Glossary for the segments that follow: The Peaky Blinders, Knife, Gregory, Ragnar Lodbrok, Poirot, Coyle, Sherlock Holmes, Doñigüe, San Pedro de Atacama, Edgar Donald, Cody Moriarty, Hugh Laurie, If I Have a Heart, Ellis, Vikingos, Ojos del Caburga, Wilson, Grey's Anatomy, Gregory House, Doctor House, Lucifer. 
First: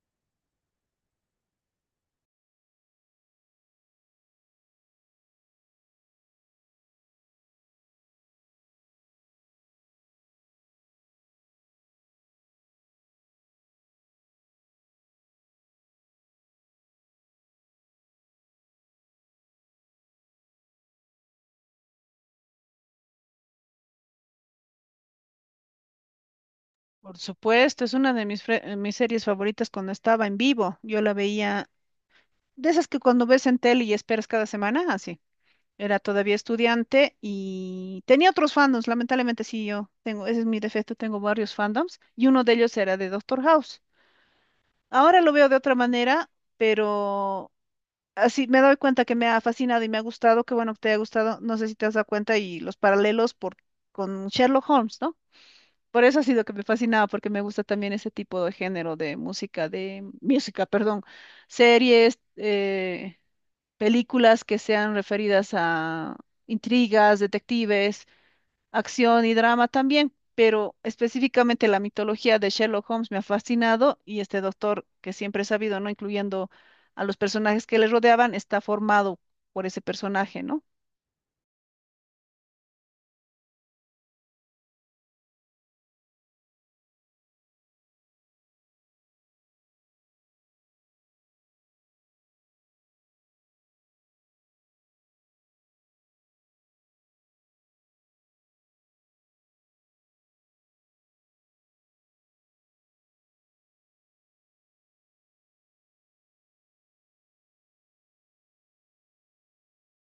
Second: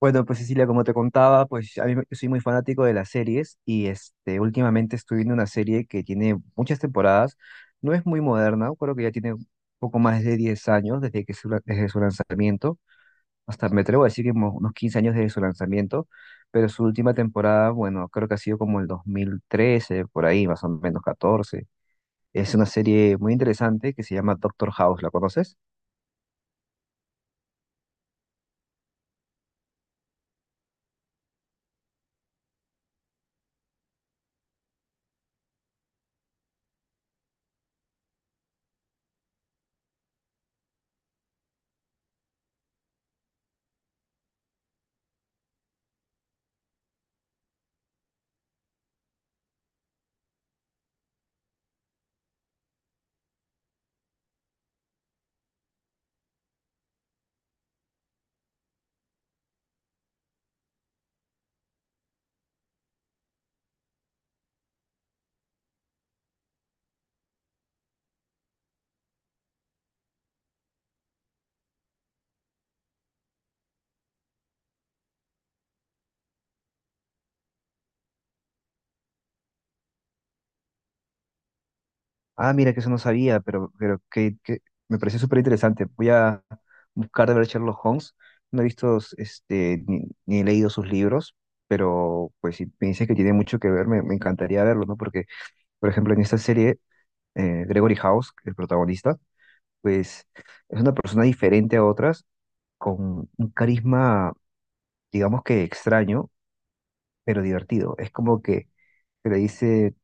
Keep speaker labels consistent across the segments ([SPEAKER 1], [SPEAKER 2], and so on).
[SPEAKER 1] Bueno, pues Cecilia, como te contaba, yo soy muy fanático de las series últimamente estoy viendo una serie que tiene muchas temporadas, no es muy moderna, creo que ya tiene un poco más de 10 años desde su lanzamiento, hasta me atrevo a decir que unos 15 años desde su lanzamiento, pero su última temporada, bueno, creo que ha sido como el 2013, por ahí, más o menos 14. Es una serie muy interesante que se llama Doctor House, ¿la conoces?
[SPEAKER 2] Por supuesto, es una de mis series favoritas cuando estaba en vivo. Yo la veía, de esas que cuando ves en tele y esperas cada semana, así. Era todavía estudiante y tenía otros fandoms, lamentablemente sí, yo tengo, ese es mi defecto, tengo varios fandoms y uno de ellos era de Doctor House. Ahora lo veo de otra manera, pero así me doy cuenta que me ha fascinado y me ha gustado, que bueno que te haya gustado, no sé si te has dado cuenta y los paralelos por, con Sherlock Holmes, ¿no? Por eso ha sido que me fascinaba, porque me gusta también ese tipo de género de música, perdón, series, películas que sean referidas a intrigas, detectives, acción y drama también, pero específicamente la mitología de Sherlock Holmes me ha fascinado y este doctor que siempre he sabido, ¿no? Incluyendo a los personajes que le rodeaban, está formado por ese personaje, ¿no?
[SPEAKER 1] Ah, mira, que eso no sabía, pero que me pareció súper interesante. Voy a buscar de ver Sherlock Holmes. No he visto ni he leído sus libros, pero pues si me dices que tiene mucho que ver, me encantaría verlo, ¿no? Porque, por ejemplo, en esta serie, Gregory House, el protagonista, pues es una persona diferente a otras, con un carisma, digamos que extraño, pero divertido. Es como que le dice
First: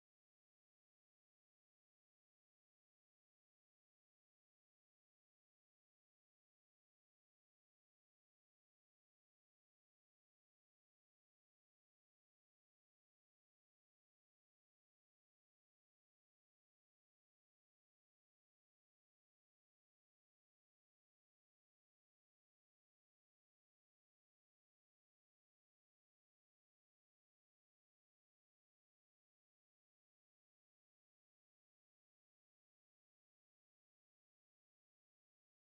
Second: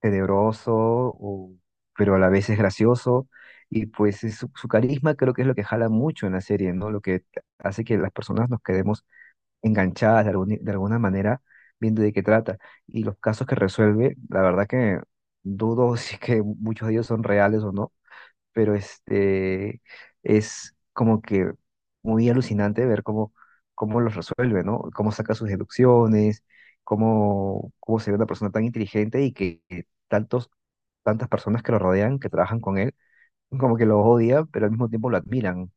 [SPEAKER 1] tenebroso, pero a la vez es gracioso. Y pues es su carisma creo que es lo que jala mucho en la serie, ¿no? Lo que hace que las personas nos quedemos enganchadas de alguna manera viendo de qué trata. Y los casos que resuelve, la verdad que dudo si es que muchos de ellos son reales o no, pero este es como que muy alucinante ver cómo los resuelve, ¿no? Cómo saca sus deducciones, cómo se ve una persona tan inteligente y que tantos, tantas personas que lo rodean, que trabajan con él, como que lo odian, pero al mismo tiempo lo admiran.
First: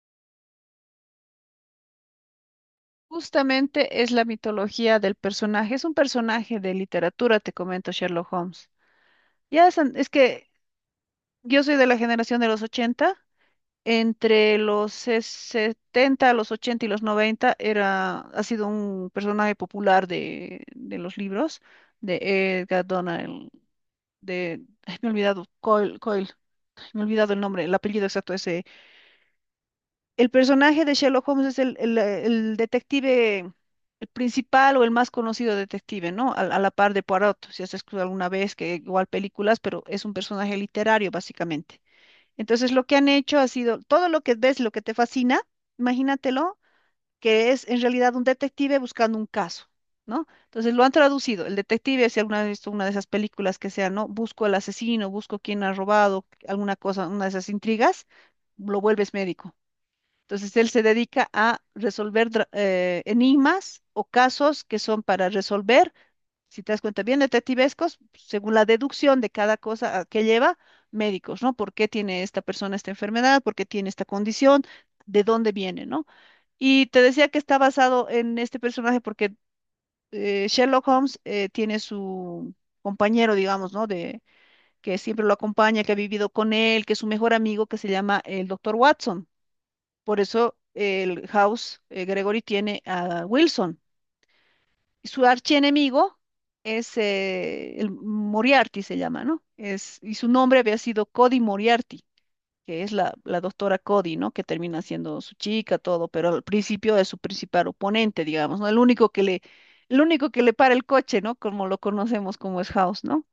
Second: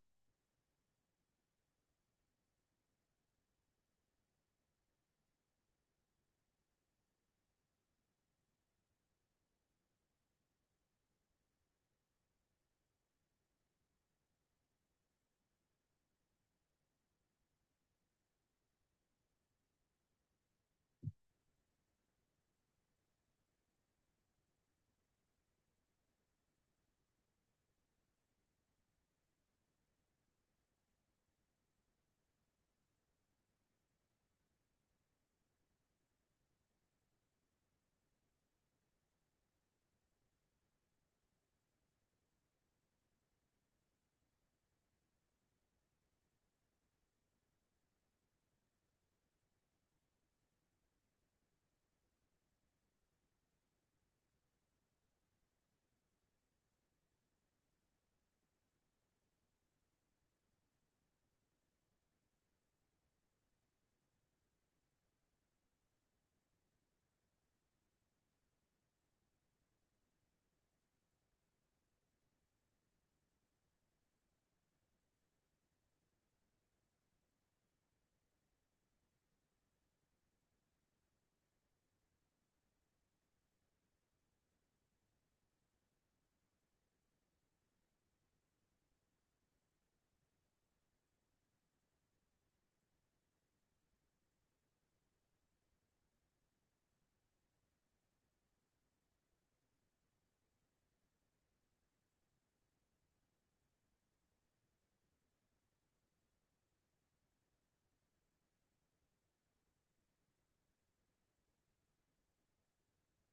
[SPEAKER 2] Justamente es la mitología del personaje, es un personaje de literatura, te comento, Sherlock Holmes. Es que yo soy de la generación de los 80 entre 70, los 80 y los 90 era, ha sido un personaje popular de los libros de Edgar Donald, de, ay, me he olvidado, Coyle, Coyle, ay, me he olvidado el nombre, el apellido exacto ese. El personaje de Sherlock Holmes es el detective, el principal o el más conocido detective, ¿no? A la par de Poirot, si has escuchado alguna vez, que igual películas, pero es un personaje literario básicamente. Entonces, lo que han hecho ha sido todo lo que ves, lo que te fascina, imagínatelo, que es en realidad un detective buscando un caso, ¿no? Entonces, lo han traducido. El detective, si alguna vez has visto una de esas películas que sea, ¿no? Busco al asesino, busco quién ha robado alguna cosa, una de esas intrigas, lo vuelves médico. Entonces, él se dedica a resolver enigmas o casos que son para resolver si te das cuenta, bien detectivescos, según la deducción de cada cosa a que lleva, médicos, ¿no? ¿Por qué tiene esta persona esta enfermedad? ¿Por qué tiene esta condición? ¿De dónde viene, no? Y te decía que está basado en este personaje porque Sherlock Holmes tiene su compañero, digamos, ¿no? De, que siempre lo acompaña, que ha vivido con él, que es su mejor amigo, que se llama el doctor Watson. Por eso el House Gregory tiene a Wilson, su archienemigo es el Moriarty, se llama, ¿no? Es, y su nombre había sido Cody Moriarty, que es la doctora Cody, ¿no? Que termina siendo su chica, todo, pero al principio es su principal oponente, digamos, ¿no? El único que le para el coche, ¿no? Como lo conocemos como es House, ¿no?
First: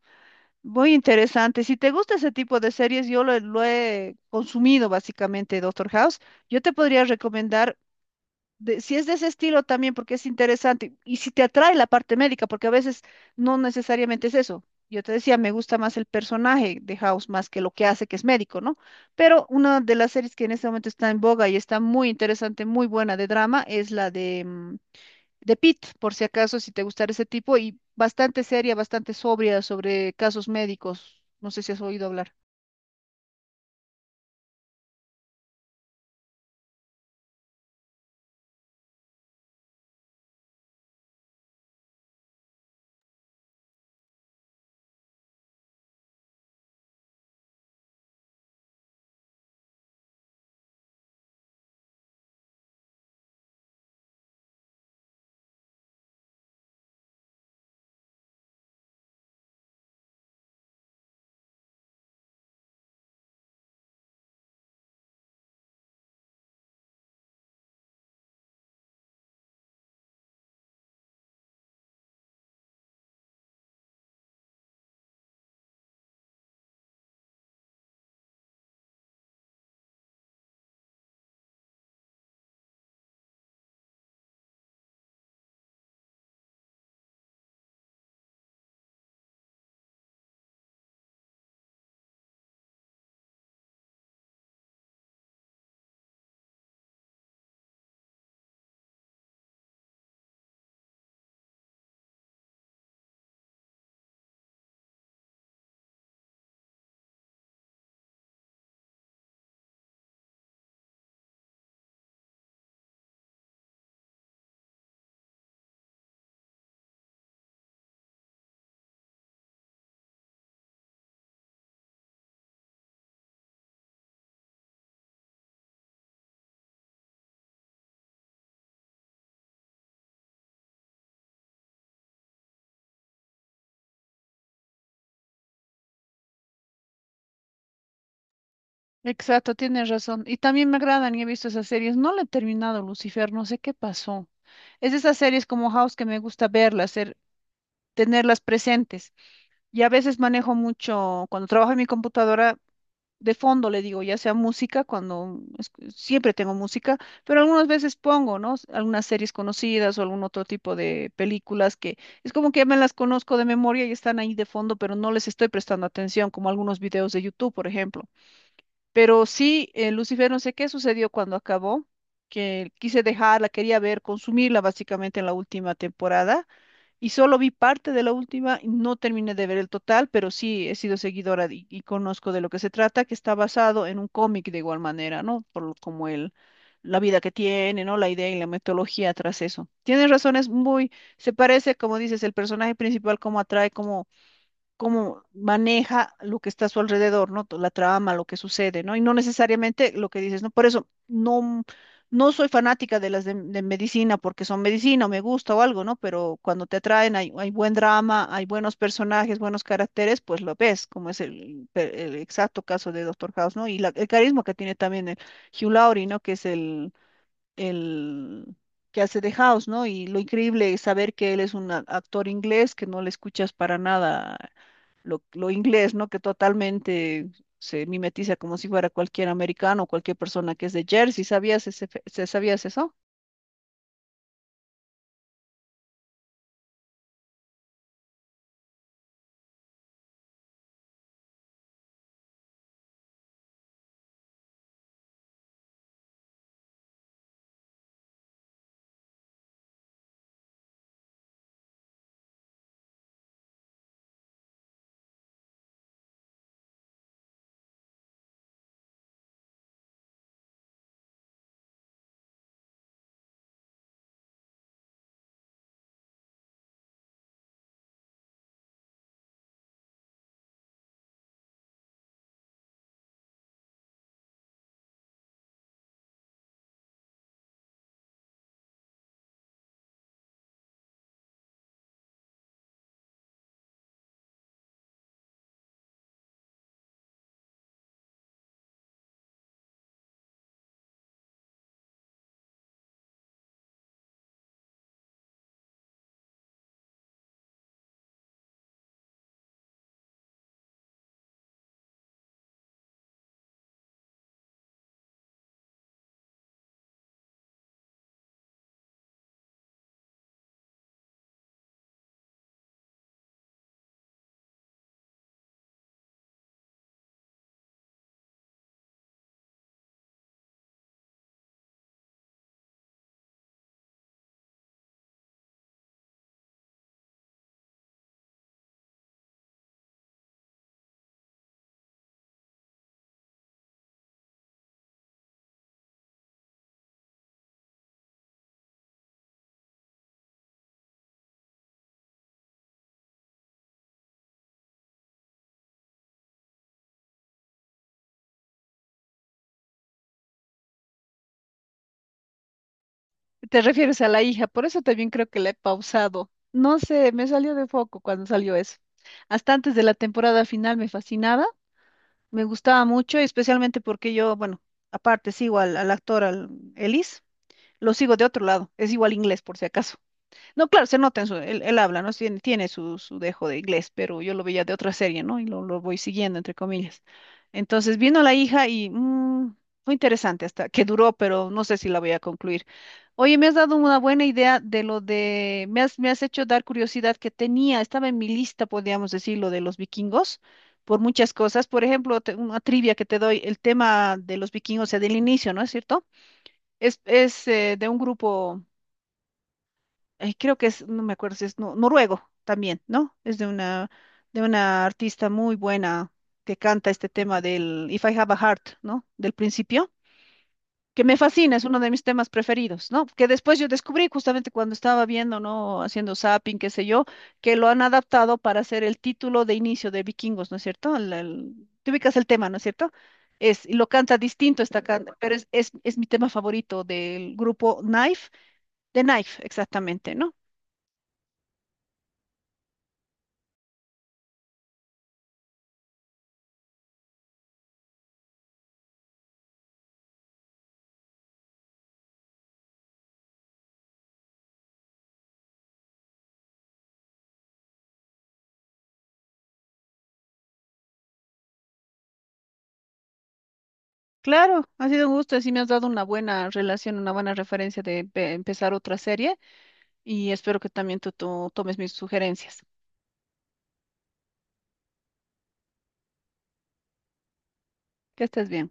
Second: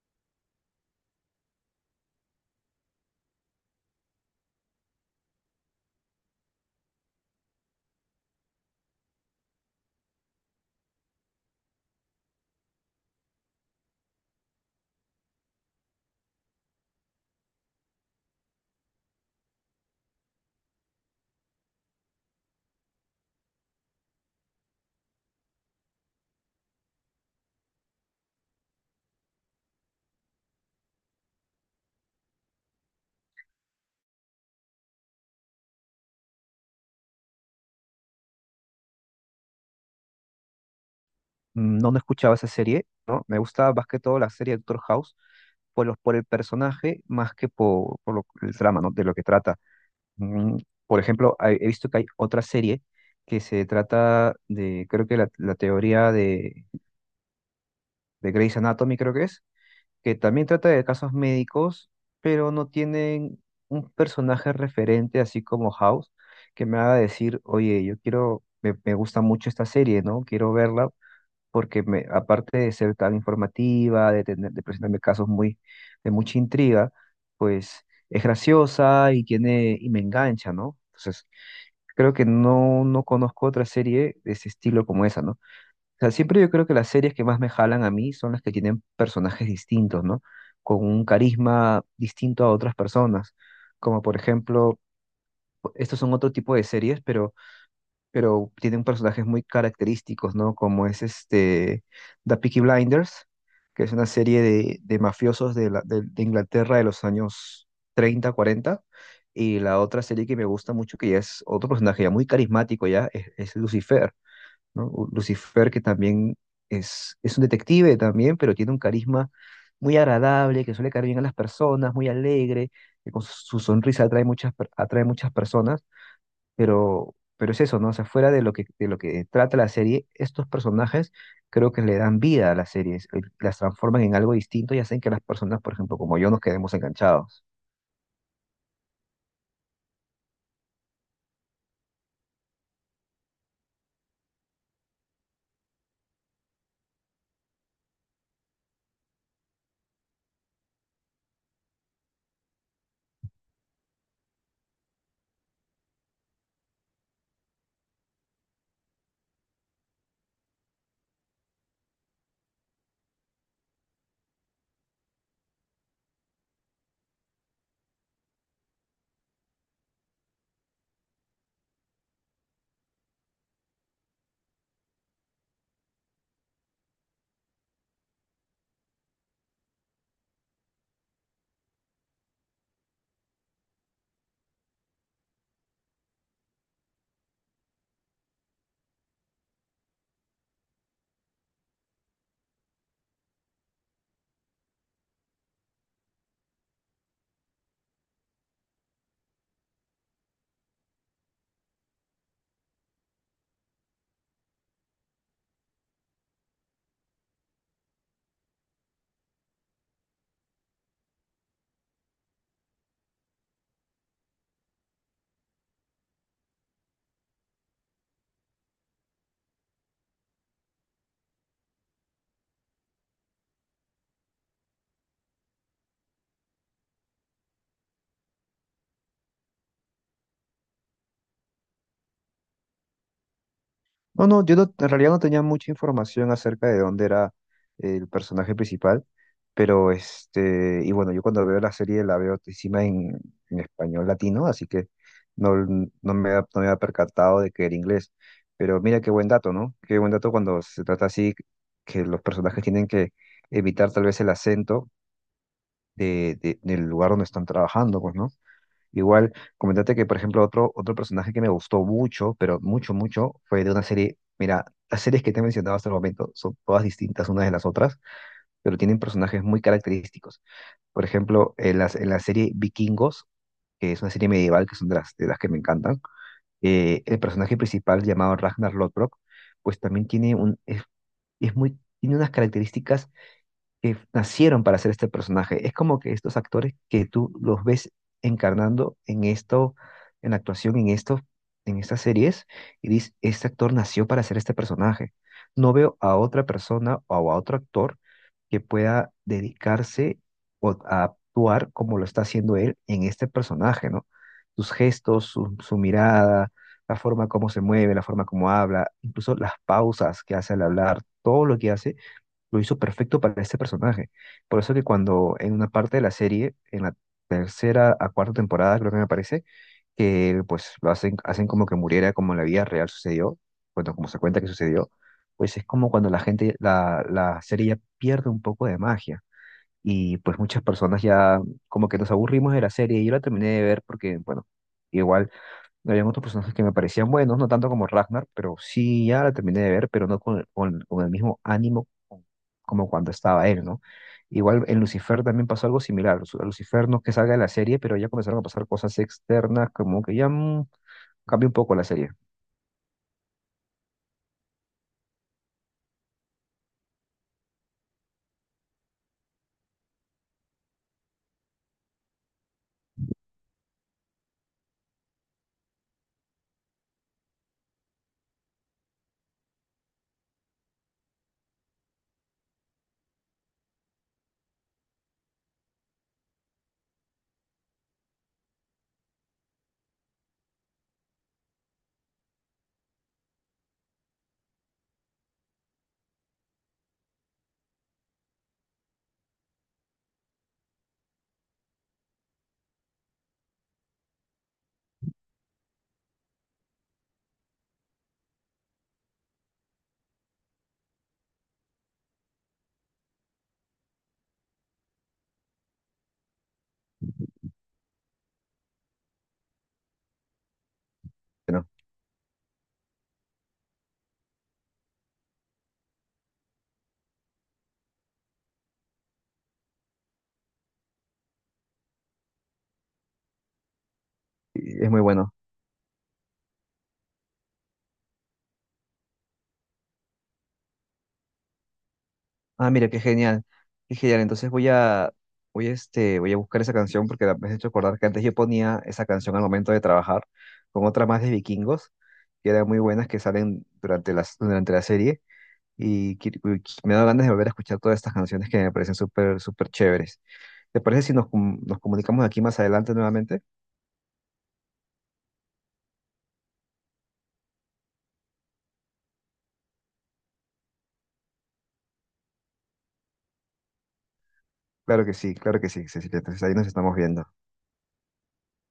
[SPEAKER 2] Muy interesante. Si te gusta ese tipo de series, yo lo he consumido básicamente, Doctor House. Yo te podría recomendar si es de ese estilo también, porque es interesante, y si te atrae la parte médica, porque a veces no necesariamente es eso. Yo te decía, me gusta más el personaje de House más que lo que hace, que es médico, ¿no? Pero una de las series que en este momento está en boga y está muy interesante, muy buena de drama, es la de Pitt, por si acaso, si te gustara ese tipo, y bastante seria, bastante sobria sobre casos médicos. No sé si has oído hablar.
[SPEAKER 1] Mm, no, no escuchaba esa serie, ¿no? Me gustaba más que todo la serie Doctor House por el personaje más que por el trama, ¿no? De lo que trata. Mm, por ejemplo, he visto que hay otra serie que se trata de, creo que la teoría de Grey's Anatomy, creo que es, que también trata de casos médicos, pero no tienen un personaje referente, así como House, que me haga decir, oye, yo quiero, me gusta mucho esta serie, ¿no? Quiero verla, porque me, aparte de ser tan informativa, de presentarme de mucha intriga, pues es graciosa y tiene, y me engancha, ¿no? Entonces, creo que no, no conozco otra serie de ese estilo como esa, ¿no? O sea, siempre yo creo que las series que más me jalan a mí son las que tienen personajes distintos, ¿no? Con un carisma distinto a otras personas. Como por ejemplo, estos son otro tipo de series, pero tienen personajes muy característicos, ¿no? Como es este The Peaky Blinders, que es una serie de mafiosos de Inglaterra de los años 30, 40. Y la otra serie que me gusta mucho, que ya es otro personaje ya muy carismático, ya es Lucifer, ¿no? Lucifer que también es un detective también, pero tiene un carisma muy agradable, que suele caer bien a las personas, muy alegre, que con su sonrisa atrae atrae muchas personas. Pero es eso, ¿no? O sea, fuera de lo de lo que trata la serie, estos personajes creo que le dan vida a las series, las transforman en algo distinto y hacen que las personas, por ejemplo, como yo, nos quedemos enganchados.
[SPEAKER 2] Exacto, tienes razón. Y también me agradan y he visto esas series. No la he terminado, Lucifer, no sé qué pasó. Es de esas series como House que me gusta verlas, tenerlas presentes. Y a veces manejo mucho, cuando trabajo en mi computadora, de fondo le digo, ya sea música, siempre tengo música, pero algunas veces pongo, ¿no? Algunas series conocidas o algún otro tipo de películas que es como que ya me las conozco de memoria y están ahí de fondo, pero no les estoy prestando atención, como algunos videos de YouTube, por ejemplo. Pero sí, Lucifer, no sé qué sucedió cuando acabó, que quise dejarla, quería ver, consumirla básicamente en la última temporada y solo vi parte de la última, y no terminé de ver el total, pero sí he sido seguidora y conozco de lo que se trata, que está basado en un cómic de igual manera, ¿no? Como el, la vida que tiene, ¿no? La idea y la metodología tras eso. Tienes razones muy, se parece, como dices, el personaje principal, cómo atrae, cómo maneja lo que está a su alrededor, ¿no? La trama, lo que sucede, ¿no? Y no necesariamente lo que dices, ¿no? Por eso no, no soy fanática de las de medicina porque son medicina o me gusta o algo, ¿no? Pero cuando te atraen hay, hay buen drama, hay buenos personajes, buenos caracteres, pues lo ves, como es el, el exacto caso de Doctor House, ¿no? Y el carisma que tiene también el Hugh Laurie, ¿no? Que es el que hace de House, ¿no? Y lo increíble es saber que él es un actor inglés que no le escuchas para nada lo inglés, ¿no? Que totalmente se mimetiza como si fuera cualquier americano, cualquier persona que es de Jersey. ¿Sabías ese, sabías eso?
[SPEAKER 1] No, yo en realidad no tenía mucha información acerca de dónde era el personaje principal, y bueno, yo cuando veo la serie la veo encima en español latino, así que no, no me había percatado de que era inglés. Pero mira qué buen dato, ¿no? Qué buen dato cuando se trata así, que los personajes tienen que evitar tal vez el acento del lugar donde están trabajando, pues, ¿no? Igual, comentate que, por ejemplo, otro personaje que me gustó mucho, pero mucho, mucho, fue de una serie. Mira, las series que te he mencionado hasta el momento son todas distintas unas de las otras, pero tienen personajes muy característicos. Por ejemplo, en en la serie Vikingos, que es una serie medieval, que son de de las que me encantan, el personaje principal llamado Ragnar Lodbrok, pues también tiene es muy, tiene unas características que nacieron para hacer este personaje. Es como que estos actores que tú los ves encarnando en esto, en la actuación, en esto, en estas series, y dices, este actor nació para hacer este personaje. No veo a otra persona o a otro actor que pueda dedicarse o a actuar como lo está haciendo él en este personaje, ¿no? Sus gestos, su mirada, la forma como se mueve, la forma como habla, incluso las pausas que hace al hablar, todo lo que hace lo hizo perfecto para este personaje. Por eso que cuando en una parte de la serie, en la tercera a cuarta temporada, creo que me parece, que pues lo hacen, hacen como que muriera como en la vida real sucedió, bueno, como se cuenta que sucedió, pues es como cuando la gente, la serie ya pierde un poco de magia. Y pues muchas personas ya como que nos aburrimos de la serie. Yo la terminé de ver porque, bueno, igual habían otros personajes que me parecían buenos, no tanto como Ragnar, pero sí, ya la terminé de ver, pero no con el mismo ánimo como cuando estaba él, ¿no? Igual en Lucifer también pasó algo similar. Lucifer no es que salga de la serie, pero ya comenzaron a pasar cosas externas, como que ya cambió un poco la serie.
[SPEAKER 2] Te refieres a la hija, por eso también creo que la he pausado. No sé, me salió de foco cuando salió eso. Hasta antes de la temporada final me fascinaba, me gustaba mucho, especialmente porque yo, bueno, aparte sigo al actor, al Ellis, lo sigo de otro lado, es igual inglés por si acaso. No, claro, se nota en su, él habla, ¿no? Tiene, tiene su, su dejo de inglés, pero yo lo veía de otra serie, ¿no? Y lo voy siguiendo, entre comillas. Entonces vino la hija y fue interesante hasta que duró, pero no sé si la voy a concluir. Oye, me has dado una buena idea de lo de, me has hecho dar curiosidad que tenía, estaba en mi lista, podríamos decir, lo de los vikingos, por muchas cosas. Por ejemplo, una trivia que te doy, el tema de los vikingos, o sea, del inicio, ¿no es cierto? Es de un grupo ay, creo que es, no me acuerdo si es noruego también, ¿no? Es de una artista muy buena que canta este tema del If I Have a Heart, ¿no? Del principio, que me fascina, es
[SPEAKER 1] Pero,
[SPEAKER 2] uno de mis temas preferidos, ¿no? Que después yo descubrí justamente cuando estaba viendo, ¿no? Haciendo zapping, qué sé yo, que lo han adaptado para hacer el título de inicio de Vikingos, ¿no es cierto? Te ubicas el tema, ¿no es cierto? Es, y lo canta distinto esta
[SPEAKER 1] es muy
[SPEAKER 2] canta, pero
[SPEAKER 1] bueno.
[SPEAKER 2] es mi tema favorito del grupo Knife, de Knife, exactamente, ¿no?
[SPEAKER 1] Ah, mira, qué genial. Qué genial. Entonces voy a, este, voy a buscar esa canción porque me has hecho acordar que antes yo ponía esa canción al momento de trabajar con otras más de vikingos, que eran muy buenas, que salen durante durante la serie. Y me da ganas de volver a escuchar todas estas canciones que me parecen súper, súper chéveres. ¿Te parece
[SPEAKER 2] Claro, ha sido un gusto, así me has dado una buena relación, una buena referencia de empezar otra serie y espero que también tú tomes mis sugerencias. Que estés bien.